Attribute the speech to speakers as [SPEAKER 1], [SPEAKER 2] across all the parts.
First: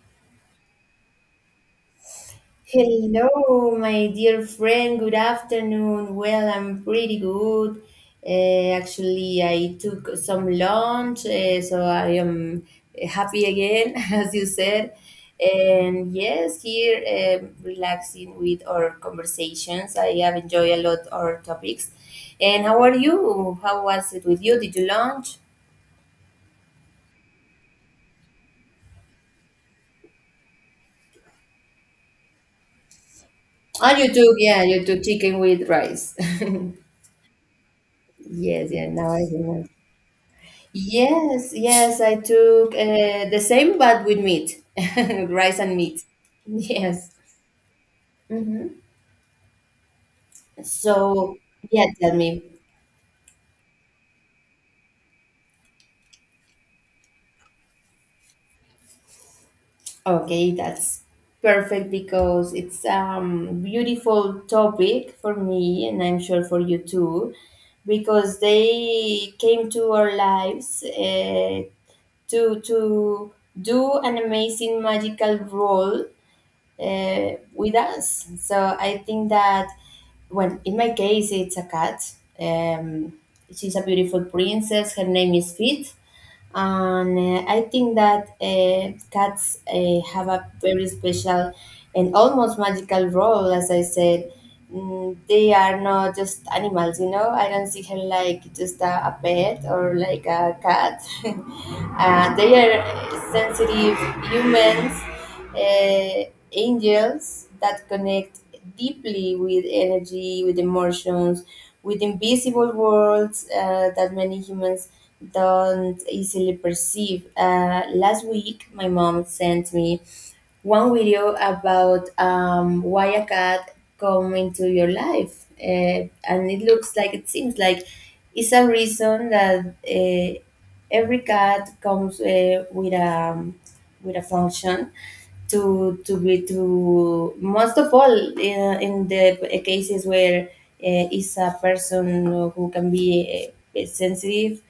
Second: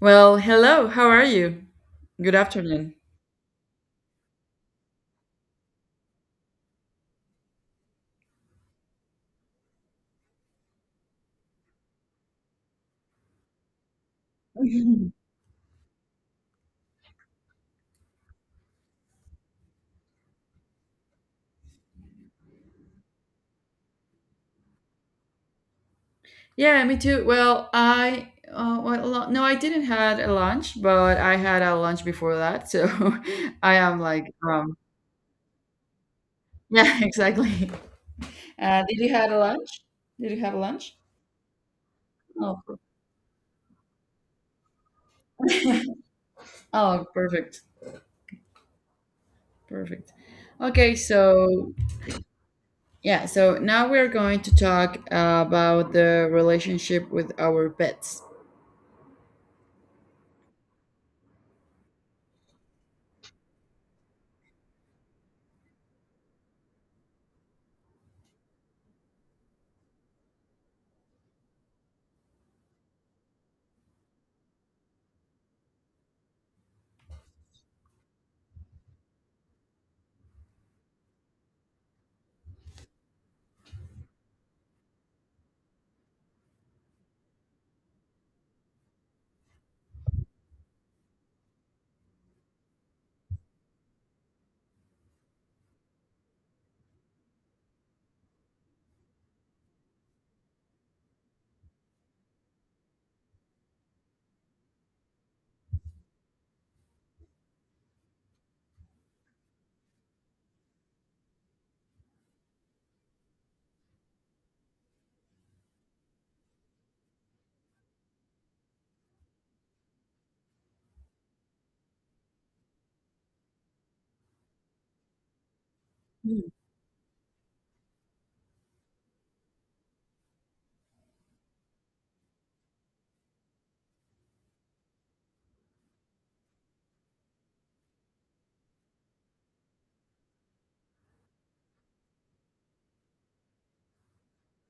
[SPEAKER 1] Well, hello. How are you? Good afternoon.
[SPEAKER 2] Hello, my dear friend. Good afternoon. Well, I'm pretty good. Actually, I took some lunch, so I am happy again, as you said. And yes, here relaxing with our conversations. I have enjoyed a lot our topics. And how are you? How was it with you? Did you lunch?
[SPEAKER 1] Yeah, me too. No, I didn't had a lunch, but I had a lunch before that, so I
[SPEAKER 2] Oh,
[SPEAKER 1] am like, um,
[SPEAKER 2] you took chicken with rice.
[SPEAKER 1] yeah, exactly.
[SPEAKER 2] Yes, yeah.
[SPEAKER 1] Did you
[SPEAKER 2] Now I
[SPEAKER 1] had a
[SPEAKER 2] remember.
[SPEAKER 1] lunch? Did you have a lunch?
[SPEAKER 2] Yes, yes, I
[SPEAKER 1] Oh,
[SPEAKER 2] took
[SPEAKER 1] per-
[SPEAKER 2] the same, but with meat, rice and meat.
[SPEAKER 1] oh,
[SPEAKER 2] Yes.
[SPEAKER 1] perfect, perfect. Okay,
[SPEAKER 2] So,
[SPEAKER 1] so
[SPEAKER 2] yeah, tell me.
[SPEAKER 1] yeah, so now we're going to talk about the relationship with our pets.
[SPEAKER 2] Okay, that's perfect because it's beautiful topic for me, and I'm sure for you too, because they came to our lives, to do an amazing magical role with us. So I think that when in my case it's a cat. Um, she's a beautiful princess. Her name is Fit, and I think that cats have a very special and almost magical role, as I said. They are not just animals. I don't see her like just a pet or like a cat. They are sensitive humans, angels that connect deeply with energy, with emotions, with invisible worlds that many humans don't easily perceive. Last week, my mom sent me one video about, why a cat come into your life, and
[SPEAKER 1] Mm.
[SPEAKER 2] it looks like it seems like it's a reason that, every cat comes with a function to be to most of all, in the cases where, it's a person who can be, sensitive.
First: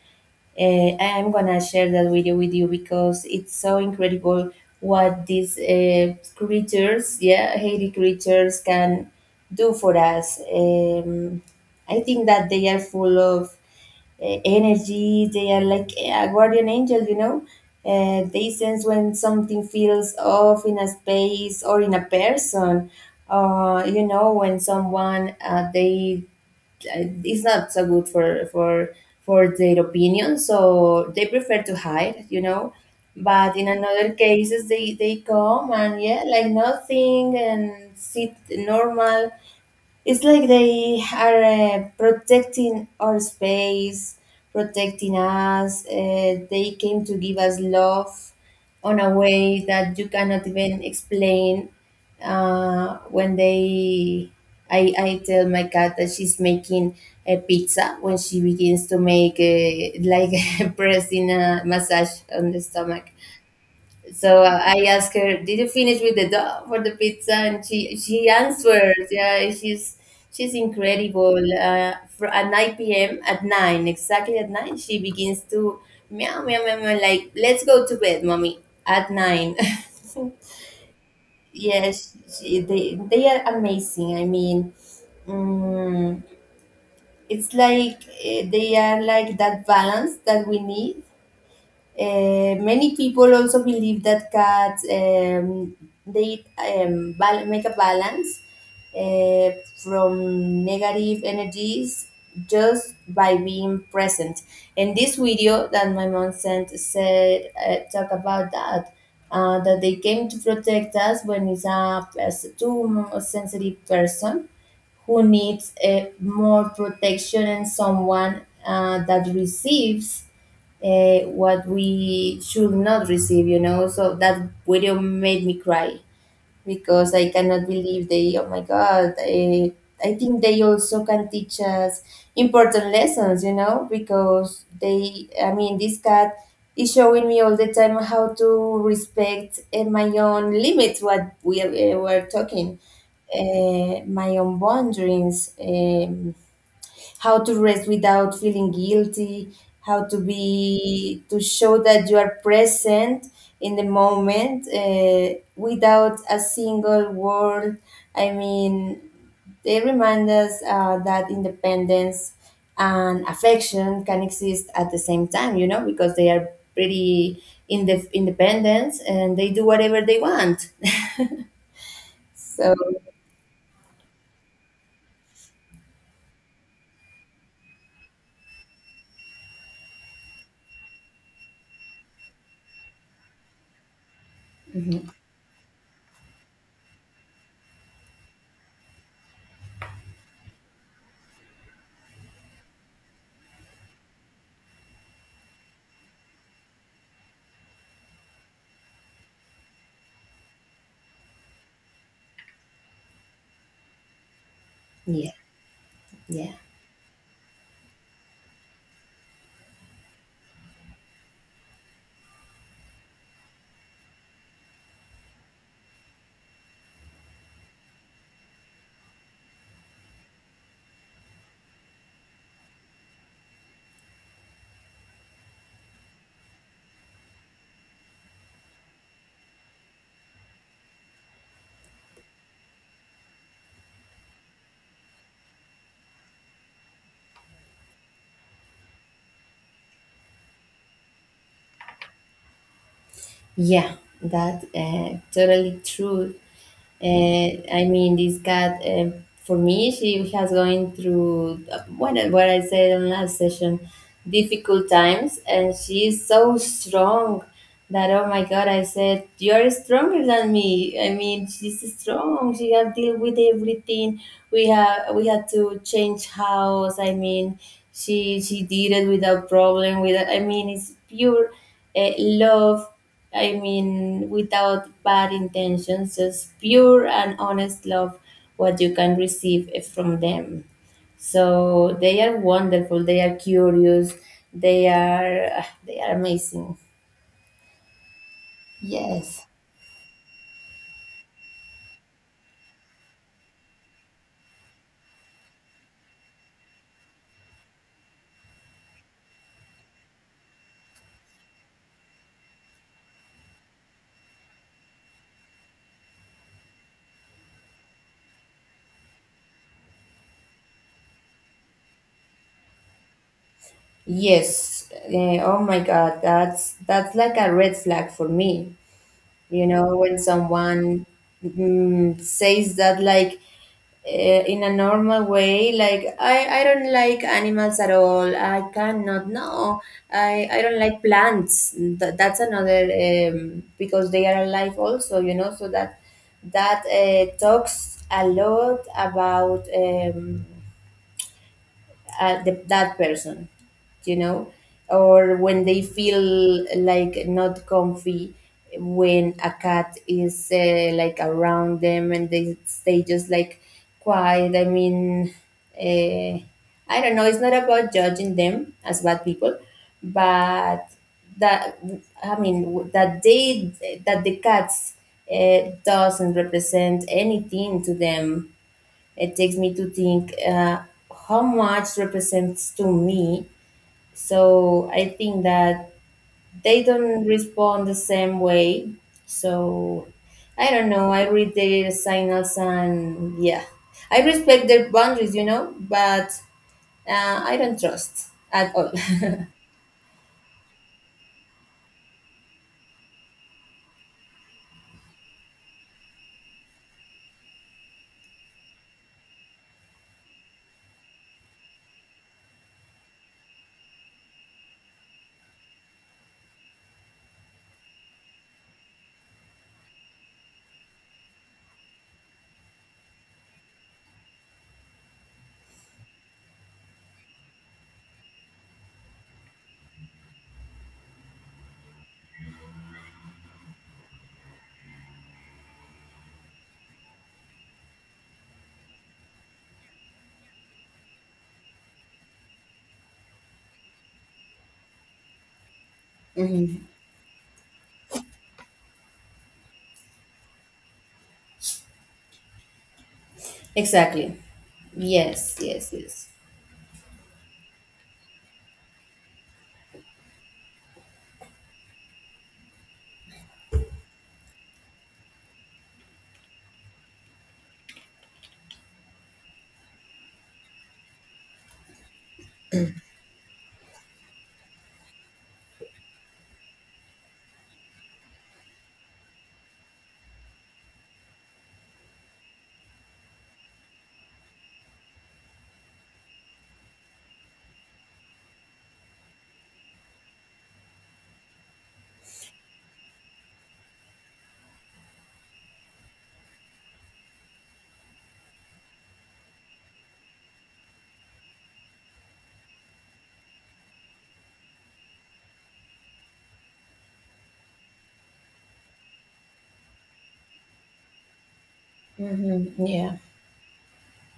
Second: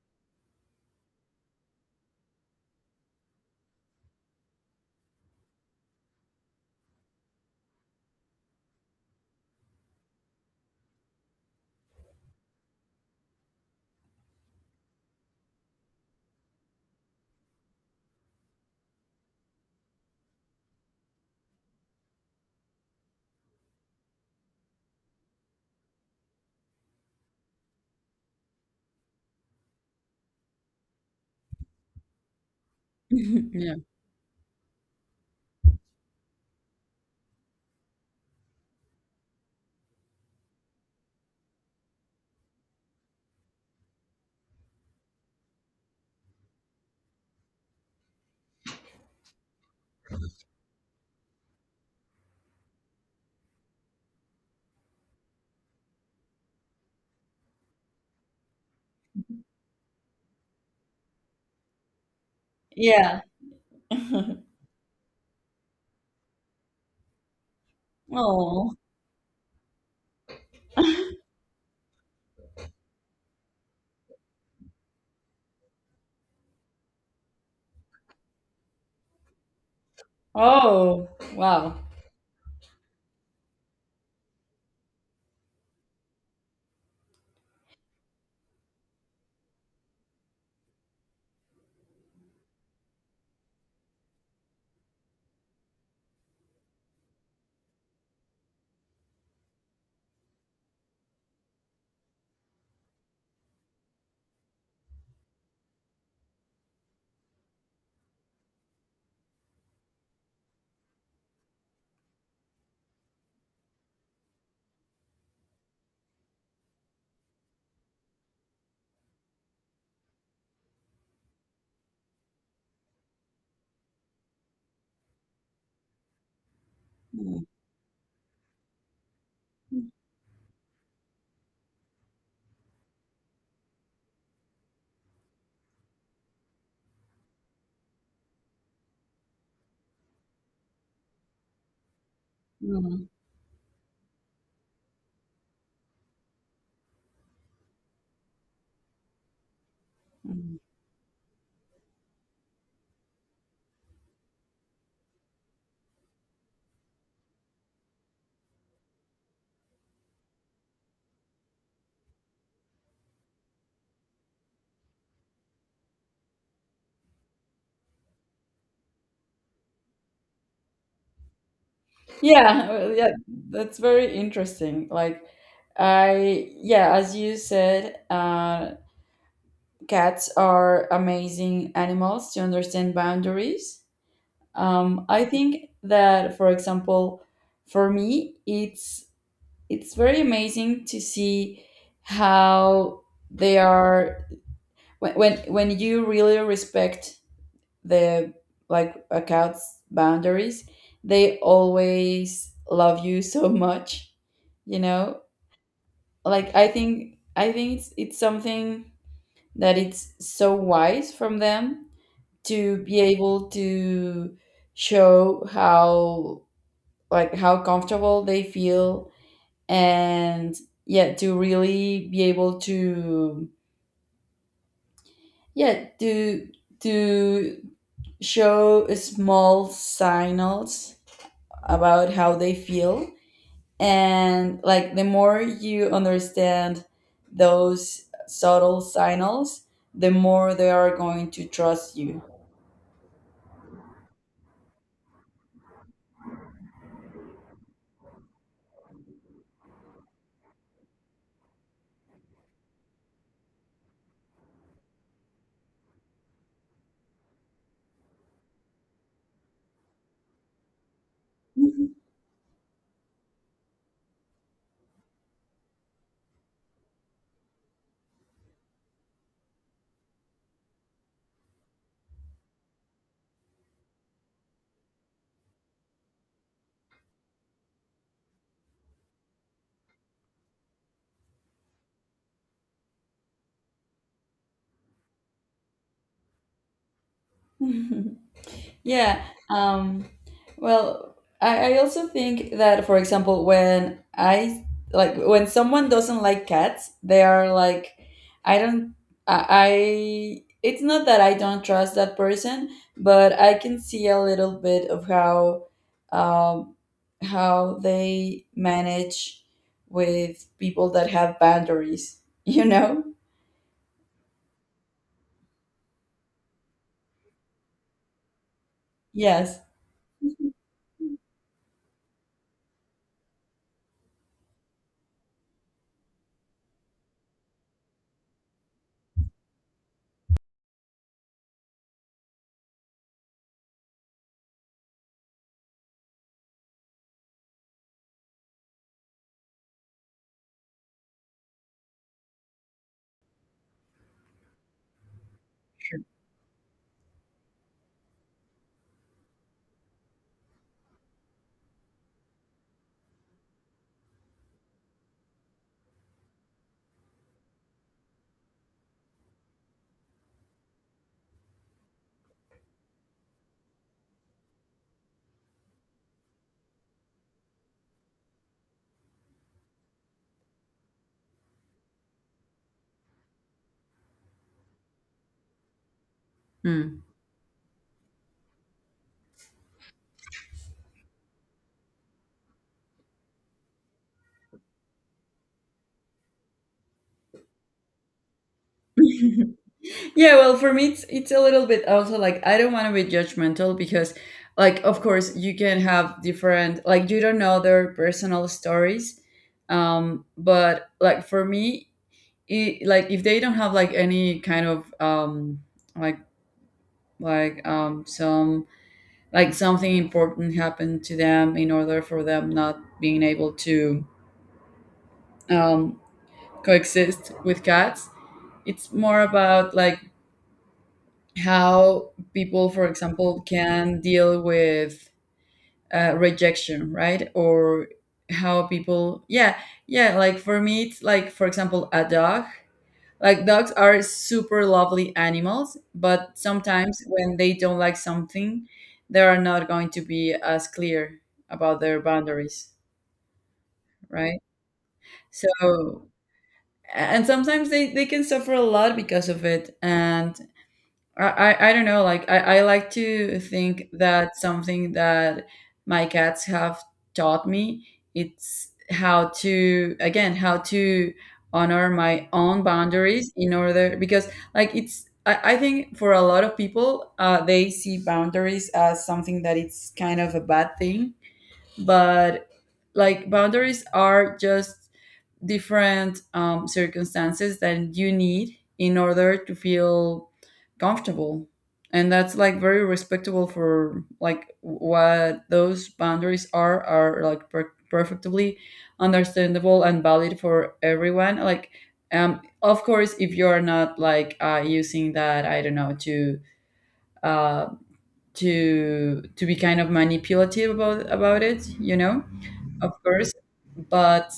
[SPEAKER 2] I am gonna share that video with you because it's so incredible what these, Haiti creatures, can do for us. I think that they are full of, energy. They are like a guardian angel. They sense when something feels off in a space or in a person. When someone, they it's not so good for their opinion, so they prefer to hide. But in
[SPEAKER 1] Yeah.
[SPEAKER 2] another cases, they come and, yeah, like nothing and sit normal. It's like they are, protecting our space, protecting us. They came to give us love on a way that you cannot even explain. Uh, when they, I tell my cat that she's making a pizza when she begins to make, like pressing a massage on the stomach.
[SPEAKER 1] Yeah.
[SPEAKER 2] So, I asked her, "Did you finish with the dough for the pizza?" And she
[SPEAKER 1] Oh.
[SPEAKER 2] answered, "Yeah, she's incredible." At nine p.m., at nine, exactly at nine, she begins to meow, meow, meow, meow, like, let's go to bed, mommy. At nine,
[SPEAKER 1] Oh, wow.
[SPEAKER 2] yes, she, they are amazing. I mean, mm, it's like, they are like that balance that we need. Many people also believe that cats, make a balance, uh, from negative energies just by being present. And this video that my mom sent said, talk about that. That they came to protect us when it's too sensitive person who needs, more protection, and someone, that receives, what we should not receive. So that video made me cry because I
[SPEAKER 1] Mm,
[SPEAKER 2] cannot believe oh my God, I think they also can teach us important lessons, because I mean, this cat is showing me all the time how to respect, my own limits, what we, were talking,
[SPEAKER 1] mm,
[SPEAKER 2] my own boundaries. How to rest without feeling guilty, how to
[SPEAKER 1] mm.
[SPEAKER 2] be to show that you are present in the moment, without a single word. I mean, they remind us, that independence and affection can exist at the same time, because they are pretty in the independence and they do whatever they want. So,
[SPEAKER 1] Yeah, that's very interesting. Yeah, as you said, cats are amazing animals to understand boundaries.
[SPEAKER 2] mhm,
[SPEAKER 1] I think that, for example, for me, it's very amazing to see how they are when you really respect the like accounts boundaries, they always love you so much, you know.
[SPEAKER 2] yeah, yeah,
[SPEAKER 1] Like I think it's something that it's so wise from them, to be able to show how, like how comfortable they feel and yeah, to really be able to yeah to to show small signals about how they feel. And like the more you understand those subtle signals, the more they are going to trust you.
[SPEAKER 2] yeah, that totally true. I mean, this cat, for me, she has going through, what I said on last session, difficult times, and she is so strong that, oh my god, I said you're stronger than me. I mean, she's strong. She has deal with everything. We had to change house. I mean, she did it without problem. Without, I mean, it's pure, love. I mean, without bad intentions, just pure and honest love, what you can receive, from them. So they are wonderful. They are curious. They are amazing.
[SPEAKER 1] Yeah.
[SPEAKER 2] Yes,
[SPEAKER 1] Um, well, I also think that, for example, when I like when someone doesn't like cats, they are like, I don't, I. It's not that I don't trust that person, but I can see a little bit of um, how they manage with people that have boundaries. You know?
[SPEAKER 2] yes. Oh my God, that's like a red flag for me.
[SPEAKER 1] Yes.
[SPEAKER 2] You know, when someone, says that, like, in a normal way, like, I don't like animals at all. I cannot. No, I don't like plants. That's another, because they are alive also. So that, talks a lot about, that person you know or when they feel like not comfy, when a cat is, like around them, and they stay just like quiet. I mean, uh, I don't know. It's not about judging them as bad people, but that, I mean, that they, that the cats, doesn't represent anything to them. It takes me to think, how much represents to me. So I think that they
[SPEAKER 1] Hmm.
[SPEAKER 2] don't respond the same way. So I don't know. I read their signals and, yeah, I respect their boundaries, but, I don't trust at all.
[SPEAKER 1] Yeah, it's a little bit also like I don't want to be judgmental, because like of course you can have different, like you don't know their personal stories. But like for me, like if they don't have like any kind of like some like something important happened to them in order for them not being able to um, coexist with cats, it's more about like how people, for example, can deal with rejection, right? Or how people, yeah, like for me, it's like, for example, a dog. Like dogs are super lovely animals, but
[SPEAKER 2] hmm
[SPEAKER 1] sometimes when they don't like something, they are not going to be as clear about their boundaries,
[SPEAKER 2] exactly.
[SPEAKER 1] right?
[SPEAKER 2] Yes, yes,
[SPEAKER 1] So,
[SPEAKER 2] yes.
[SPEAKER 1] and sometimes they can suffer a lot because of it. And I, I don't know. Like I like to think that something that my cats have taught me, it's how to, again, how to honor my own boundaries, in order because like it's I think for a lot of people they see boundaries as something that it's kind of a bad thing, but like boundaries are just different circumstances that you need in order to feel comfortable. And that's like very respectable, for like what those boundaries are, like perfectly understandable and valid for everyone. Like um, of course if you're not like using that, I don't know, to uh to be kind of manipulative about it, you know,
[SPEAKER 2] Hmm.
[SPEAKER 1] of
[SPEAKER 2] Yeah.
[SPEAKER 1] course. But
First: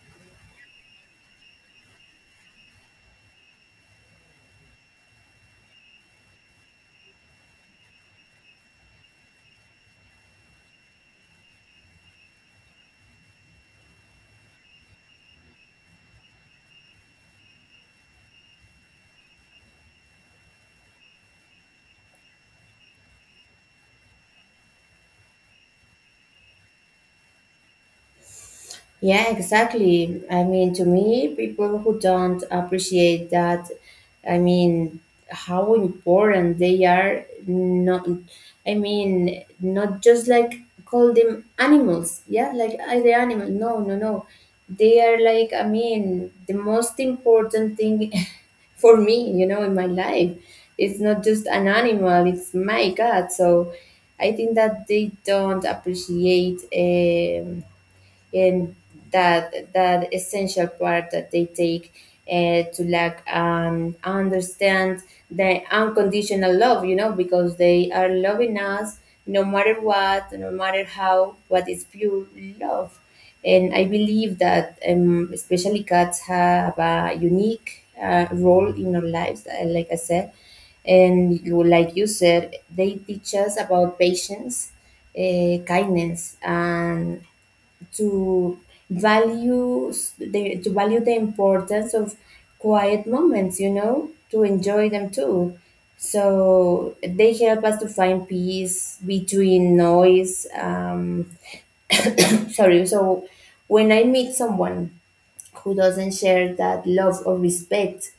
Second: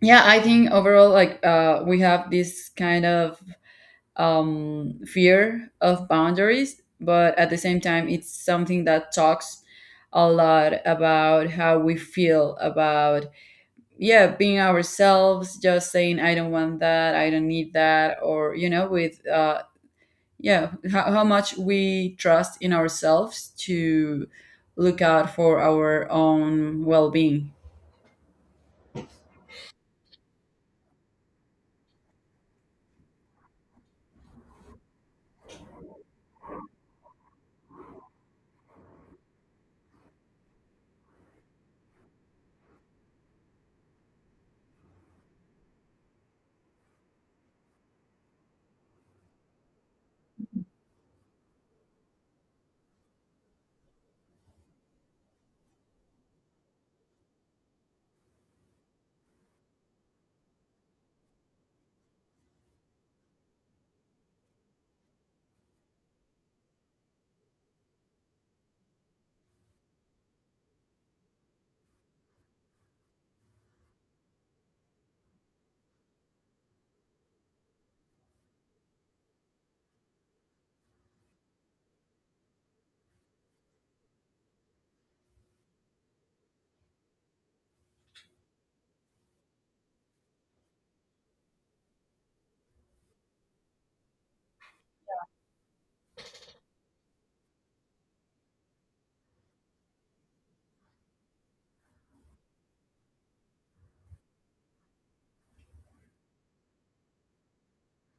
[SPEAKER 1] yeah, I think overall like uh, we have this kind of um, fear of boundaries, but at the same time it's something that talks a lot about how we feel about yeah being ourselves, just saying I don't want that, I don't need that, or you know, with yeah, how much we trust in ourselves to look out for our own well-being.
[SPEAKER 2] Yeah, exactly. I mean, to me, people who don't appreciate that, I mean, how important they are, not, I mean, not just like call them animals, yeah, like, "Ah, they're animal. No, no, no. They are like," I mean, the most important thing for me, in my life. It's not just an animal, it's my God. So I think that they don't appreciate. And that essential part that they take, to like, understand the unconditional love, because they are loving us no matter what, no matter how, what is pure love. And I believe that, especially cats have a unique, role in our lives, like I said. And like you said, they teach us about patience, kindness, and to to value the importance of quiet moments, to enjoy them too, so they help us to find peace between noise. Sorry. So when I meet someone who doesn't share that love or respect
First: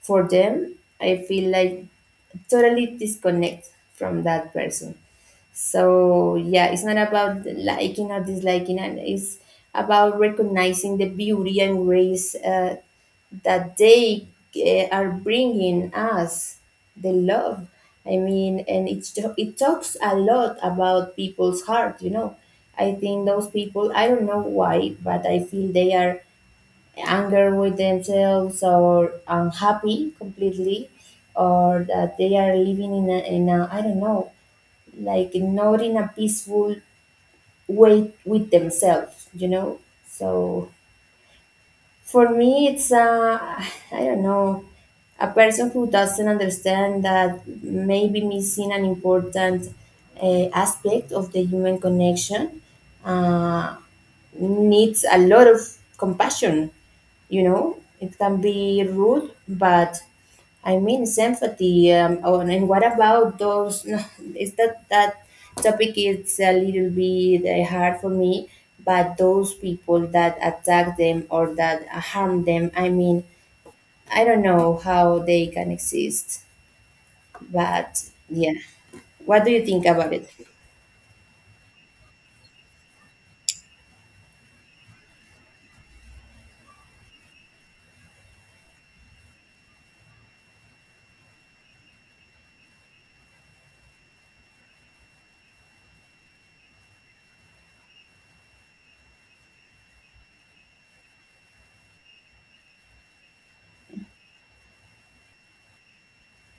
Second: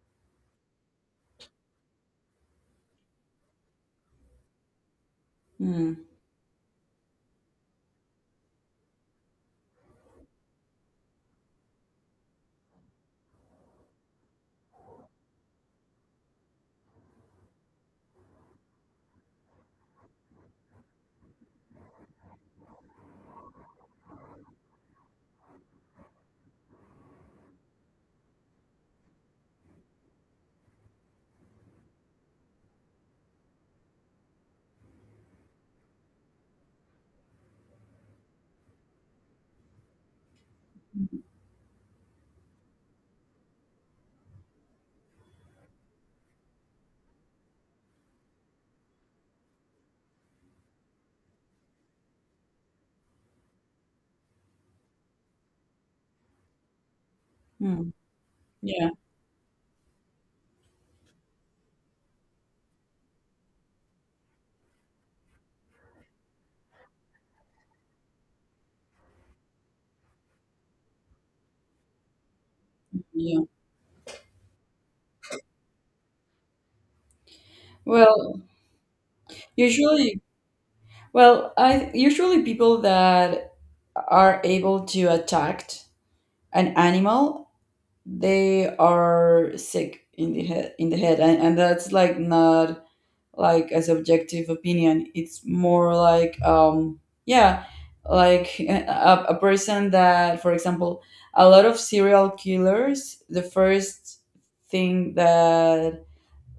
[SPEAKER 2] for them, I feel like totally disconnect from that person.
[SPEAKER 1] Hmm.
[SPEAKER 2] So, yeah, it's not about liking or disliking, and it's about recognizing the beauty and grace, that they, are bringing us the love. I mean, and it's it talks a lot about people's heart. I think those people. I don't know why, but I feel they are anger with themselves or unhappy completely, or that they are living in a, I don't know, like not in a peaceful way with themselves. So for me it's, I don't know, a person who doesn't understand that, maybe missing an important, aspect of the human connection, uh, needs a lot of compassion.
[SPEAKER 1] Hmm.
[SPEAKER 2] It can be
[SPEAKER 1] Yeah.
[SPEAKER 2] rude, but I mean sympathy. Oh, and what about those? No. Is that topic is a little bit, hard for me? But those people that attack them or that harm them, I mean,
[SPEAKER 1] Yeah.
[SPEAKER 2] I don't know how they can exist. But
[SPEAKER 1] Well.
[SPEAKER 2] yeah, what do you think about
[SPEAKER 1] Usually,
[SPEAKER 2] it?
[SPEAKER 1] I usually people that are able to attack an animal, they are sick in the head, and that's like not like a subjective opinion. It's more like um, yeah, like a person that, for example, a lot of serial killers, the first thing that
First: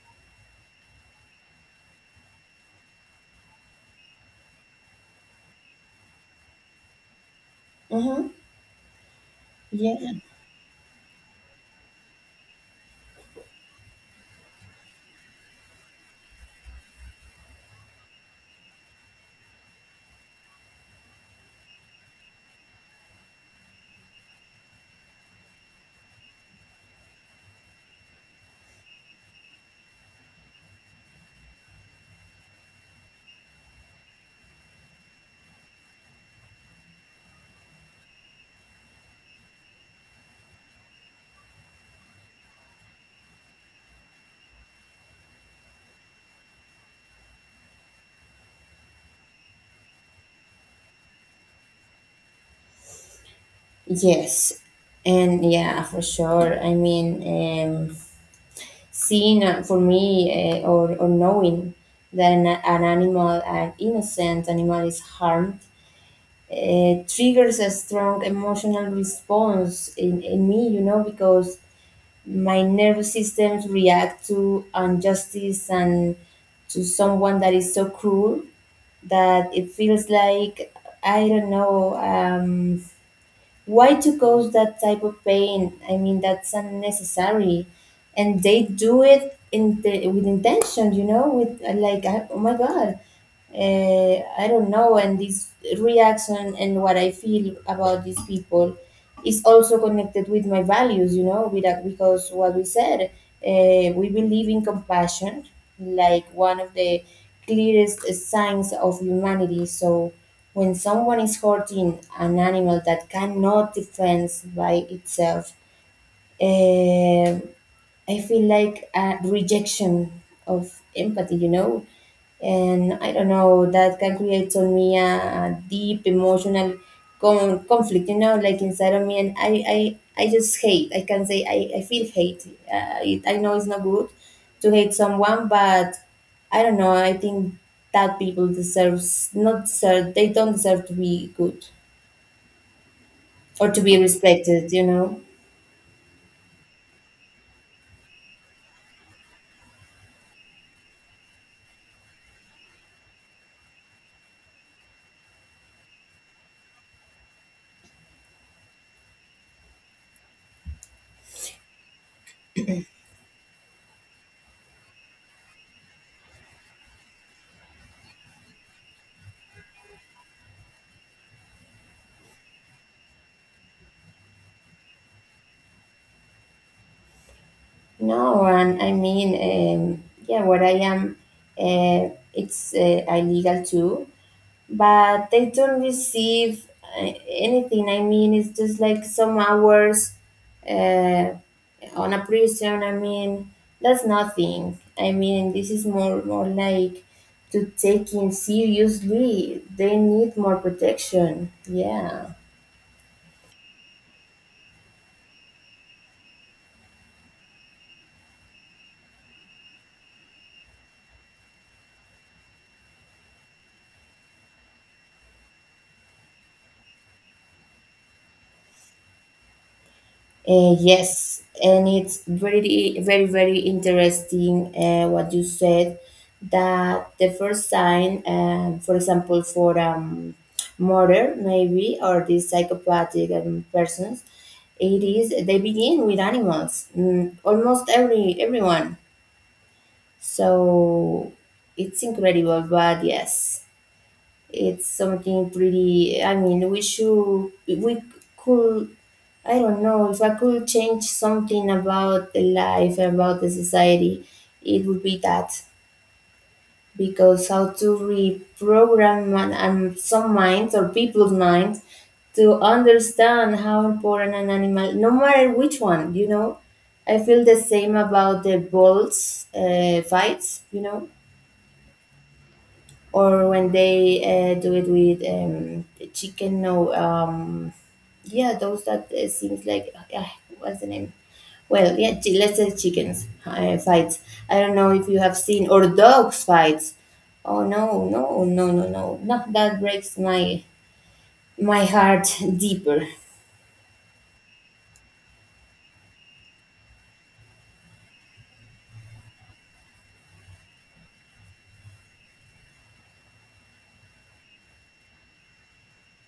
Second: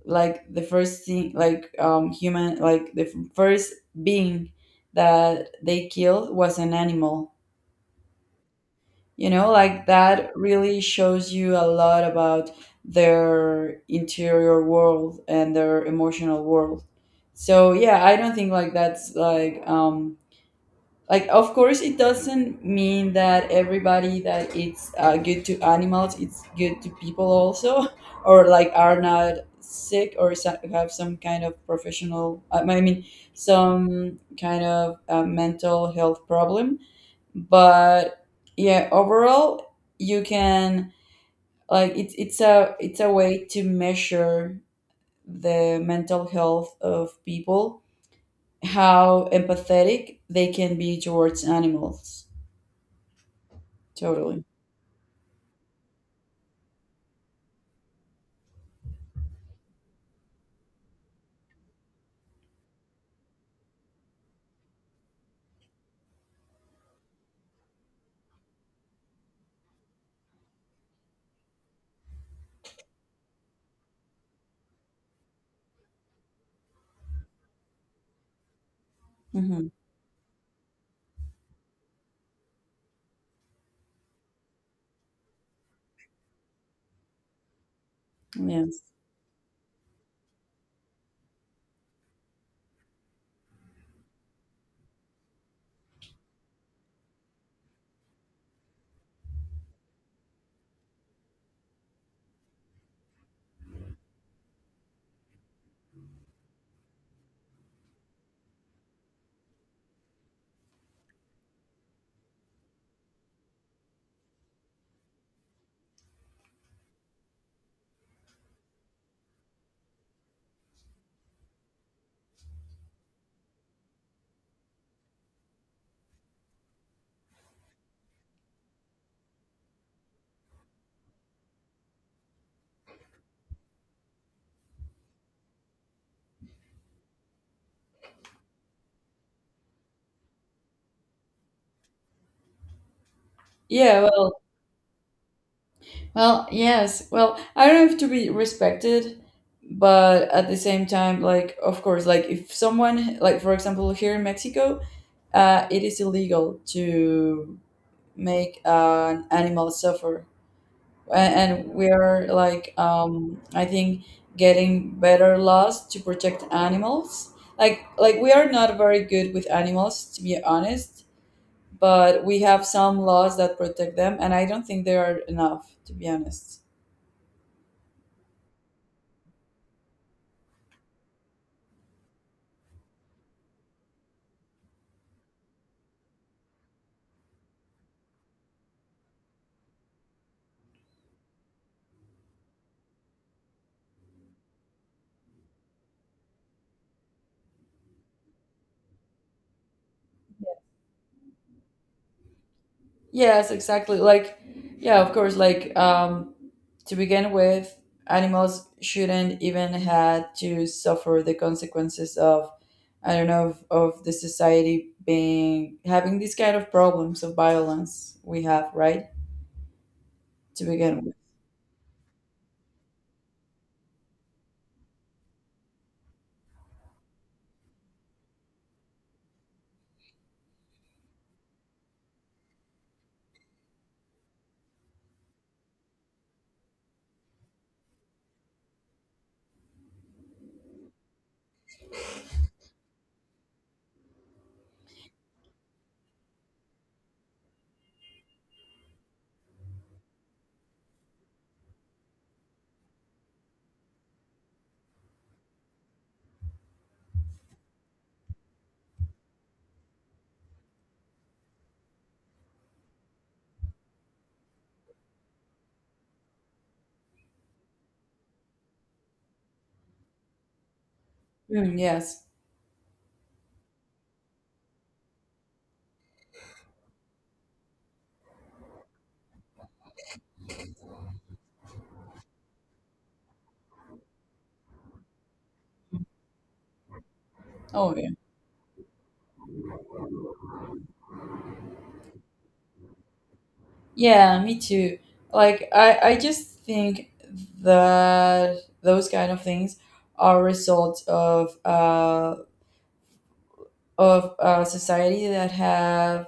[SPEAKER 1] like the first thing, like um, human, like the first being that they killed was an animal,
[SPEAKER 2] Mm-hmm.
[SPEAKER 1] you know. Like
[SPEAKER 2] Yeah.
[SPEAKER 1] that really shows you a lot about their interior world and their emotional world. So yeah, I don't think like that's like um, like, of course, it doesn't mean that everybody that it's good to animals, it's good to people also, or like are not sick or have some kind of professional, I mean, some kind of mental health problem. But yeah, overall, you can like it's a way to measure the mental health of people, how empathetic they can be towards animals. Totally.
[SPEAKER 2] Yes, and yeah, for sure. I mean, um, seeing, for me, or knowing that an animal, an innocent animal, is harmed, triggers a strong emotional response in me, you know, because my nervous systems react to injustice and to someone that is so cruel that
[SPEAKER 1] Hmm.
[SPEAKER 2] it feels like, I don't know. Why to cause that type of pain? I mean, that's unnecessary, and they
[SPEAKER 1] Yes.
[SPEAKER 2] do it in with intention, you know, with, oh my god, I don't know. And this reaction and what I feel about these people is also connected with my values, with that, because what we said, we believe in compassion, like one of the clearest signs of humanity. So when someone is hurting an animal that cannot defend by itself, eh, I feel like a rejection of empathy, you know? And I don't know, that can create on me a deep emotional conflict, like inside of me. And I just hate. I can say I feel hate. I know it's not good to hate someone, but I don't know. I think that people deserves not deserve, they don't deserve to be good or to be
[SPEAKER 1] Yeah.
[SPEAKER 2] respected, you know?
[SPEAKER 1] Yes. Well. I don't have to be respected, but at the same time, like, of course, like, if someone, like, for example, here in Mexico, it is illegal to make an animal suffer, A- and we are like, I think, getting better laws to protect animals. Like we are not very good with animals, to be honest. But we have some laws that protect them and I don't think they are enough, to be honest.
[SPEAKER 2] No, and I mean, yeah, where I am, it's illegal too, but they don't receive anything. I mean, it's just like some hours uh, on a prison. I mean, that's nothing. I mean, this is more like to take in seriously. They need more protection. Yeah.
[SPEAKER 1] Yes, exactly. Like yeah, of course, like um, to begin with, animals shouldn't even had to suffer the consequences of, I don't know, of the society being having these kind of problems of violence we have, right? to begin with
[SPEAKER 2] Yes, and it's very, very, very interesting what you said, that the first sign, for example, for murder, maybe, or these psychopathic persons, it is they begin with animals, almost everyone. So it's incredible, but yes, it's something pretty. I mean, we should, we could. I don't know if I could change something about the life, about the society, it would be that. Because how to reprogram man, some minds or people's minds to understand how important an animal, no matter which one, you know. I feel the same about the bulls fights, you know,
[SPEAKER 1] Mm, yes.
[SPEAKER 2] or when they do it with the chicken. No, yeah, those that seems like, ah, what's the name? Well, yeah, let's say chickens fights. I don't know if you have seen, or dogs fights. Oh
[SPEAKER 1] Oh
[SPEAKER 2] no,
[SPEAKER 1] yeah.
[SPEAKER 2] no, no, no, no! Not that. Breaks my my heart deeper.
[SPEAKER 1] Yeah, me too. Like I just think that those kind of things are results of a society that have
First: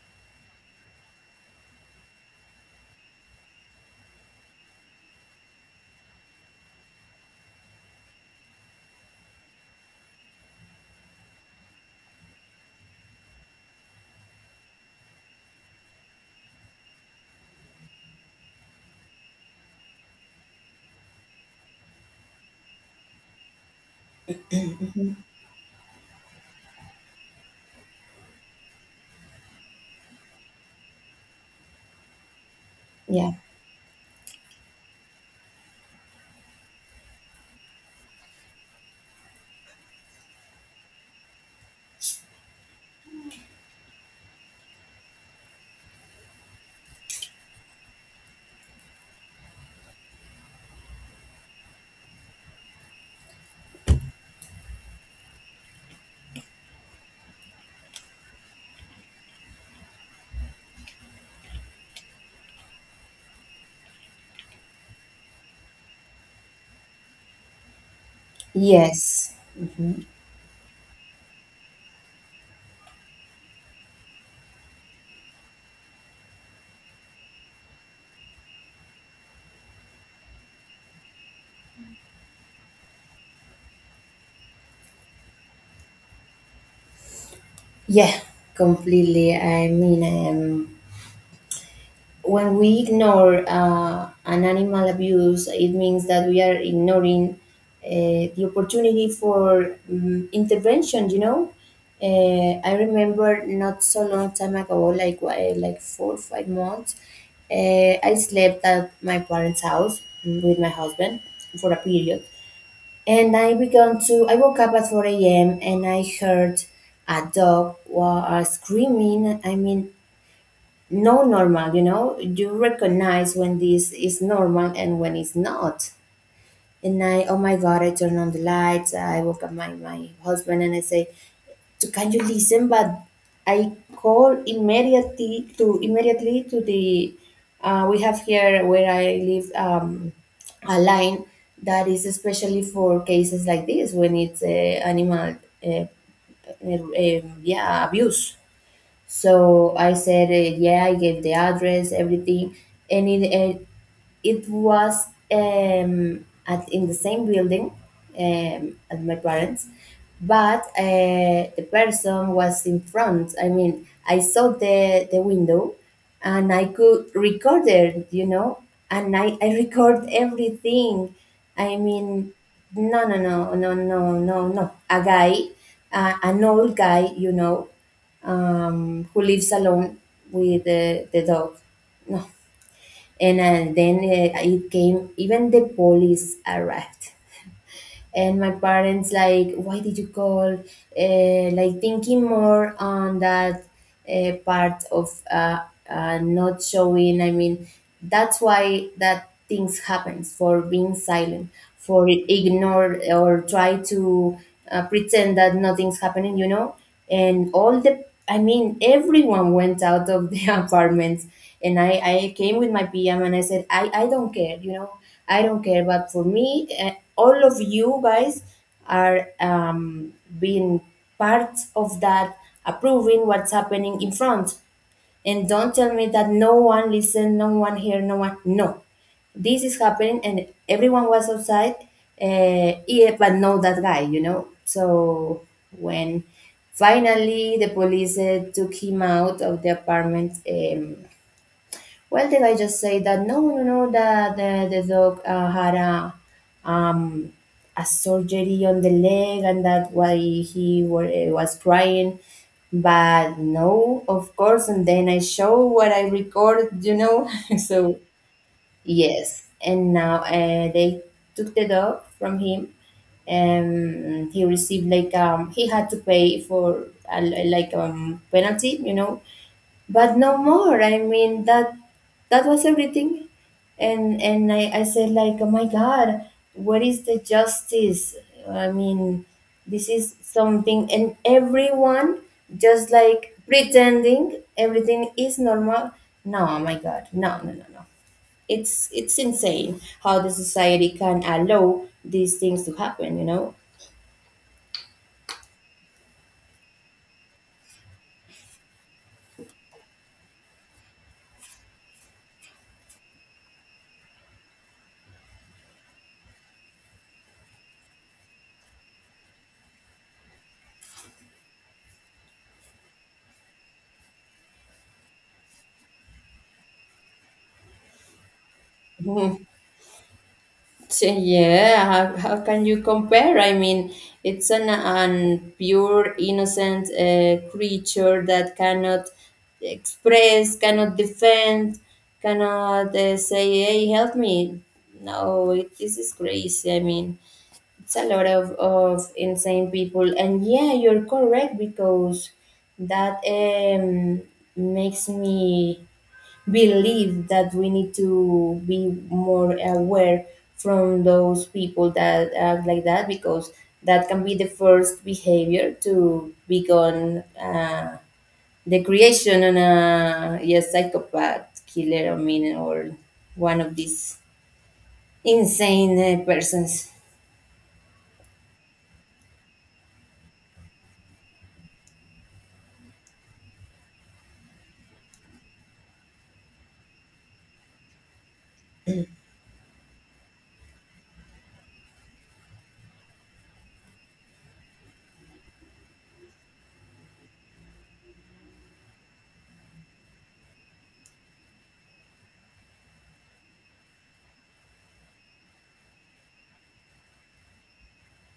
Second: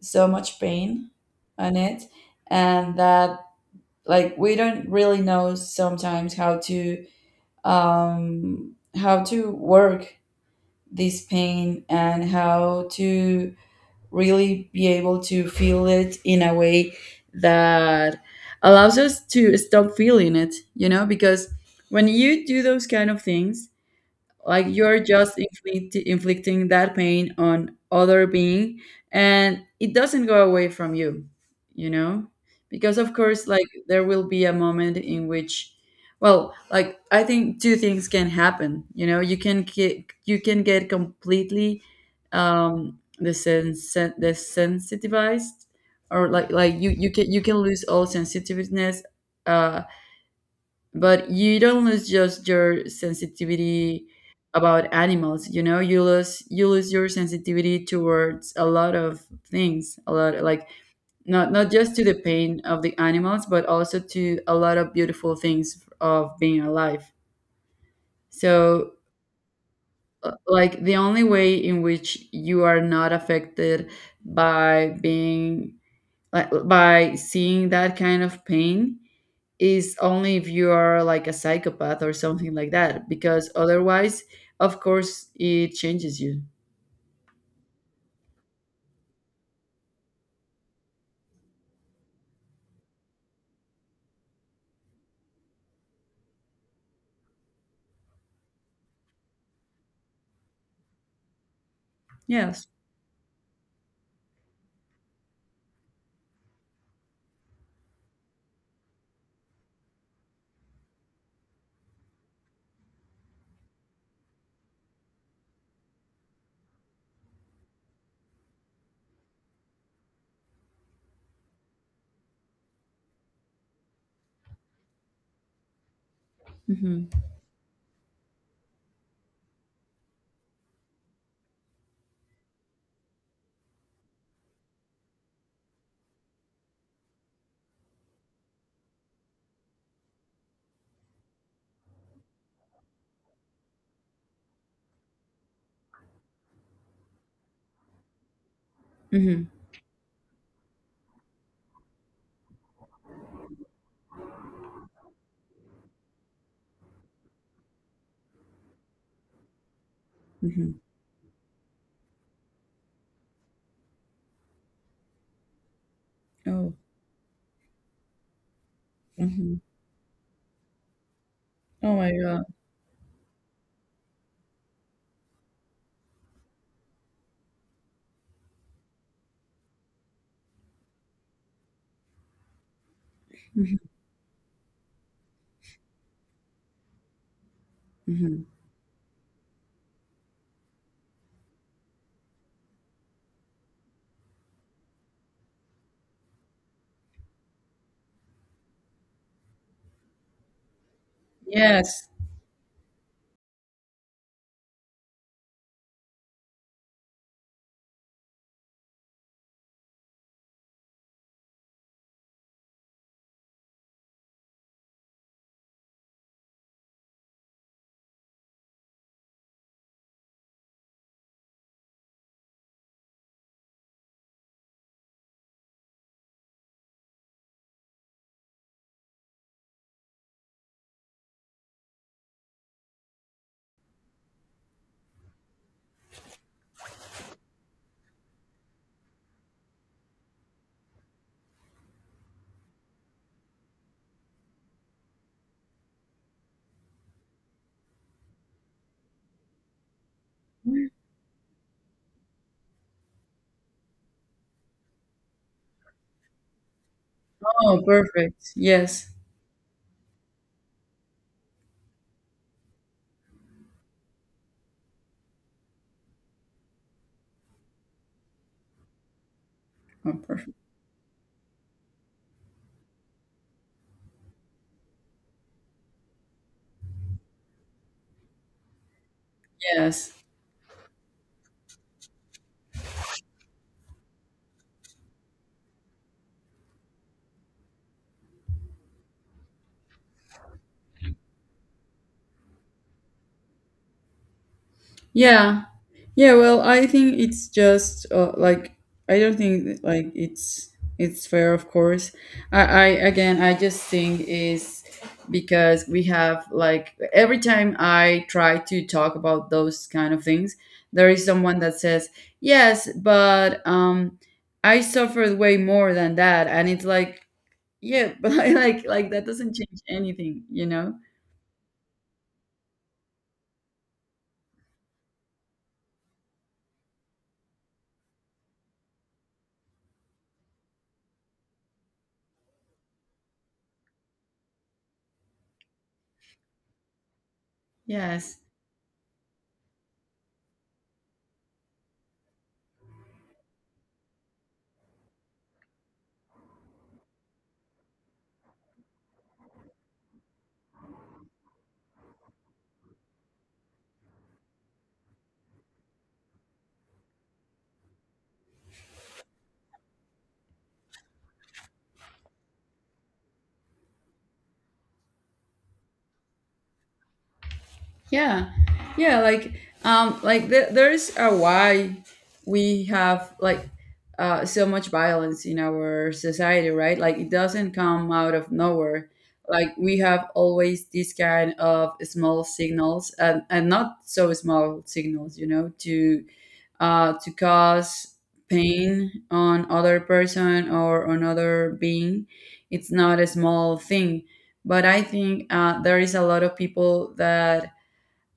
[SPEAKER 1] so much pain on it, and that like we don't really know sometimes how to um, how to work this pain and how to really be able to feel it in a way that allows us to stop feeling it, you know. Because when you do those kind of things, like you're
[SPEAKER 2] Mhm.
[SPEAKER 1] just inflicting that pain on other being, and it doesn't go away from you, you know. Because of
[SPEAKER 2] Yeah.
[SPEAKER 1] course, like there will be a moment in which, well, like I think two things can happen, you know. You can get completely um, the sense desensitized, or like you can, you can lose all sensitiveness, uh but you don't lose just your sensitivity about animals, you know. You lose your sensitivity towards a lot of things, a lot, like not, not just to the pain of the animals, but also to a lot of beautiful things of being alive. So
[SPEAKER 2] Yes. Hmm.
[SPEAKER 1] like the only way in which you are not affected by being, like by seeing that kind of pain, is only if you are like a psychopath or something like that, because otherwise, of course, it changes you.
[SPEAKER 2] Yeah. Completely. I mean, when we ignore an animal abuse, it means that we are ignoring uh, the opportunity for intervention. You know,
[SPEAKER 1] Yes.
[SPEAKER 2] I remember not so long time ago, like like 4 or 5 months, I slept at my parents' house with my husband for a period, and I began to. I woke up at four a.m. and I heard a dog was screaming. I mean, no normal, you know, you recognize when this is normal and when it's not. And
[SPEAKER 1] Mm-hmm.
[SPEAKER 2] I, oh my God, I turn on the lights. I woke up my, my husband and I say, so can you listen? But I call immediately to immediately to the, we have here where I live a line that is especially for cases like this, when it's animal, uh, yeah, abuse.
[SPEAKER 1] Mm-hmm.
[SPEAKER 2] So I said, yeah, I gave the address, everything, and it was, at in the same building as my parents, but
[SPEAKER 1] Mm-hmm.
[SPEAKER 2] the person was in front. I mean, I saw the window, and I
[SPEAKER 1] Oh.
[SPEAKER 2] could record it, you know, and I
[SPEAKER 1] Mm-hmm.
[SPEAKER 2] record everything. I
[SPEAKER 1] Oh my
[SPEAKER 2] mean,
[SPEAKER 1] God.
[SPEAKER 2] no, no, no, no, no, no, no, a guy, an old guy, you know, who lives alone with the dog. No. And
[SPEAKER 1] Mm-hmm.
[SPEAKER 2] then it came, even the police arrived. And
[SPEAKER 1] Mm-hmm.
[SPEAKER 2] my parents, like, why did you call? Like, thinking more on that part of not showing. I mean, that's why that things happens, for being silent, for
[SPEAKER 1] Yes.
[SPEAKER 2] ignore or try to pretend that nothing's happening. You know, and all the, I mean, everyone went out of the apartments, and I came with my PM and I said, I don't care. You know, I don't care. But for me, all of you guys are being parts of that, approving what's happening in front. And don't tell me that no one listened, no one heard, no one. No, this is happening, and everyone was outside. Yeah, but no, that guy, you know. So when finally the police took him out of the apartment, well, did I just say that? No, no, no. That the dog had a, um, a surgery on the leg, and that's why he was crying. But no, of course. And then I show what I recorded, you know.
[SPEAKER 1] Oh,
[SPEAKER 2] So
[SPEAKER 1] perfect. Yes.
[SPEAKER 2] yes, and now they took the dog from him, and he received like, he had to pay for a, like, penalty, you know,
[SPEAKER 1] Oh,
[SPEAKER 2] but no
[SPEAKER 1] perfect.
[SPEAKER 2] more. I mean, that that was everything. And I said like, oh my god, what is the justice? I mean, this
[SPEAKER 1] Yes.
[SPEAKER 2] is something, and everyone just like pretending everything is normal. No, oh my god, no, no, no, no. It's, it's insane how the society can allow these things to happen, you know.
[SPEAKER 1] Yeah. Yeah, well, I think it's just like I don't think that, like it's fair, of course. I again, I just think is because we have, like every time I try to talk about those kind of things, there is someone that says yes, but I suffered way more than that, and it's like yeah, but like that doesn't change anything, you know?
[SPEAKER 2] Yeah, how can you compare? I mean, it's an pure innocent creature that cannot express, cannot defend, cannot say, hey, help me. No, it, this is crazy. I mean, it's a lot
[SPEAKER 1] Yes.
[SPEAKER 2] of insane people. And yeah, you're correct, because that, makes me believe that we need to be more aware from those people that act like that, because that can be the first behavior to begin the creation on a, yes, psychopath killer, I mean, or one of these insane persons.
[SPEAKER 1] Yeah, yeah, like there is a why we have like so much violence in our society, right? Like it doesn't come out of nowhere. Like we have always this kind of small signals and not so small signals, you know, to cause pain on other person or on other being. It's not a small thing, but I think there is a lot of people that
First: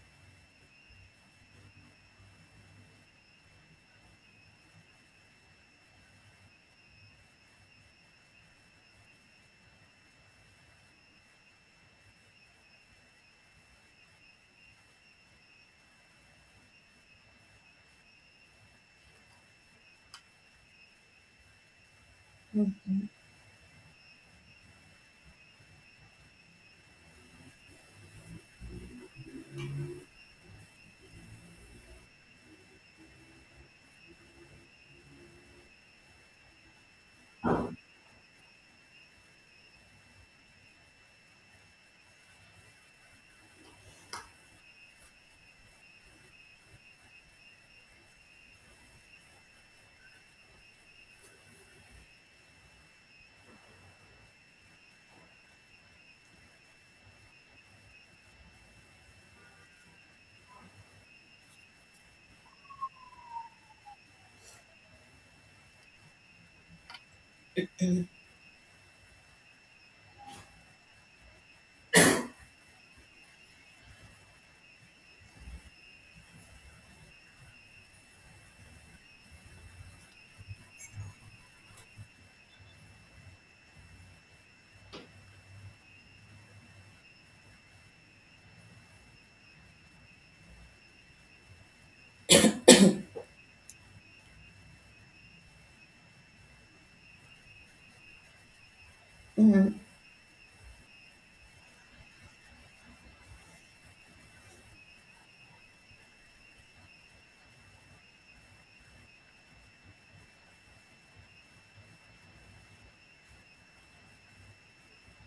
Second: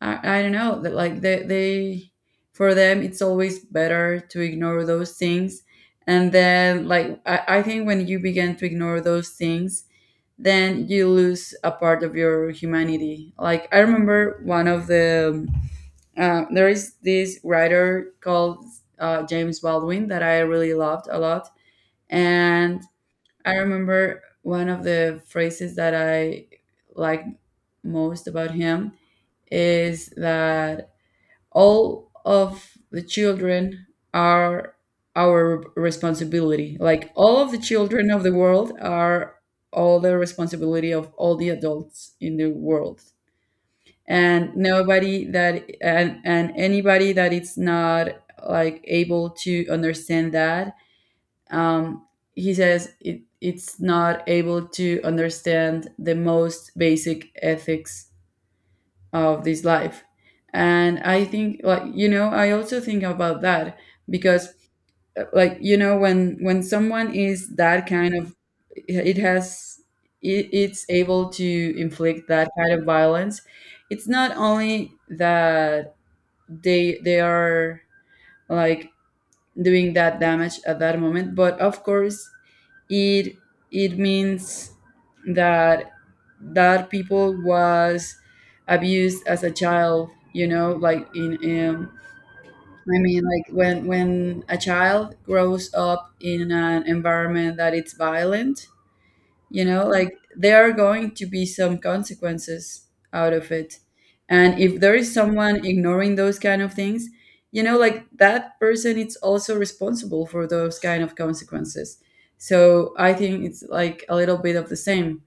[SPEAKER 1] I don't know, that like they, for them it's always better to ignore those things. And then like I think when you begin to ignore those things, then you lose a part of your humanity. Like I remember one of the there is this writer called James Baldwin, that I really loved a lot. And I remember one of the phrases that I like most about him is that all of the children are our responsibility. Like all of the children of the world are all the responsibility of all the adults in the world. And and anybody that it's not like able to understand that, um, he says it, it's not able to understand the most basic ethics of this life. And I think, like, you know, I also think about that, because like you know, when someone is that kind of, it has, it's able to inflict that kind of violence, it's not only that they are like doing that damage at that moment, but of course it, it means that that people was abused as a child, you know. Like in um, I mean, like when a child grows up in an environment that it's violent, you
[SPEAKER 2] Mhm.
[SPEAKER 1] know, like there are going to be some consequences out of it. And if there is someone ignoring those kind of things, you know, like that person is also responsible for those kind of consequences. So I think it's like a little bit of the same.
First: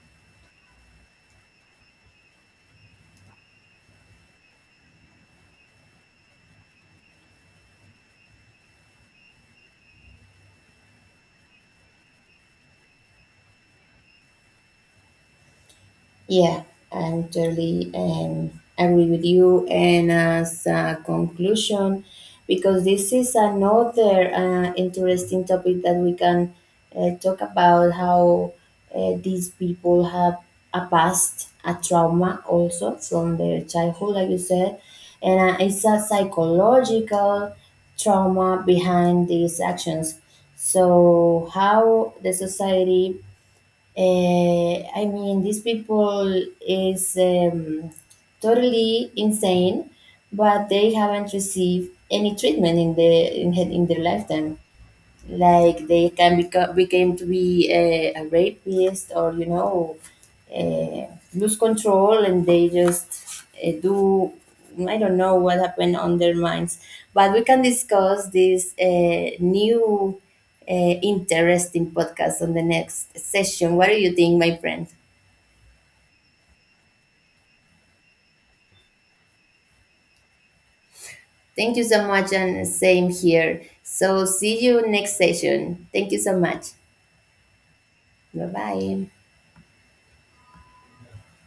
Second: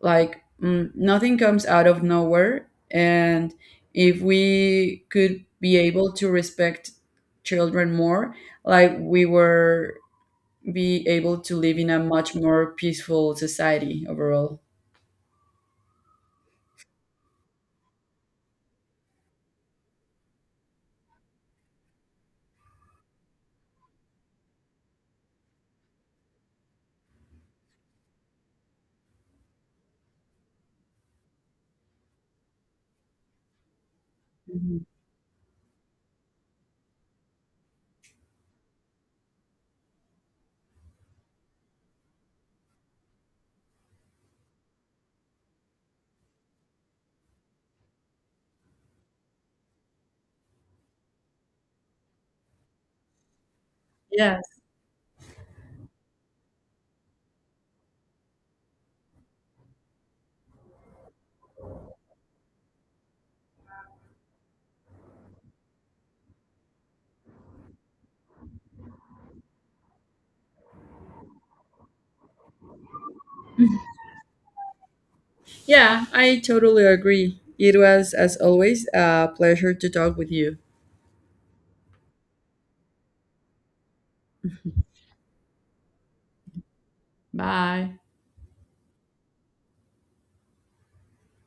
[SPEAKER 1] Like mm, nothing comes out of nowhere, and if we could be able to respect children more, like we were be able to live in a much more peaceful society overall.
[SPEAKER 2] Yeah, I'm totally agree with you. And as a conclusion, because this is another interesting topic that we can talk about, how these people have a past, a trauma also from their childhood, like you said.
[SPEAKER 1] Mhm.
[SPEAKER 2] And it's a psychological trauma behind these actions. So, how the society, I mean, these people is totally insane, but they haven't received any treatment in the in their
[SPEAKER 1] Yes.
[SPEAKER 2] lifetime, like they can become became to be a rapist, or you know, uh, lose control, and they just do, I don't know what happened on their minds. But we can discuss this new interesting podcast on the next session. What do you think, my friend?
[SPEAKER 1] Yeah, I totally agree. It was, as always, a pleasure to talk with you.
[SPEAKER 2] Thank you so much, and same here. So see you next session. Thank you so much.
[SPEAKER 1] Bye.
[SPEAKER 2] Bye bye.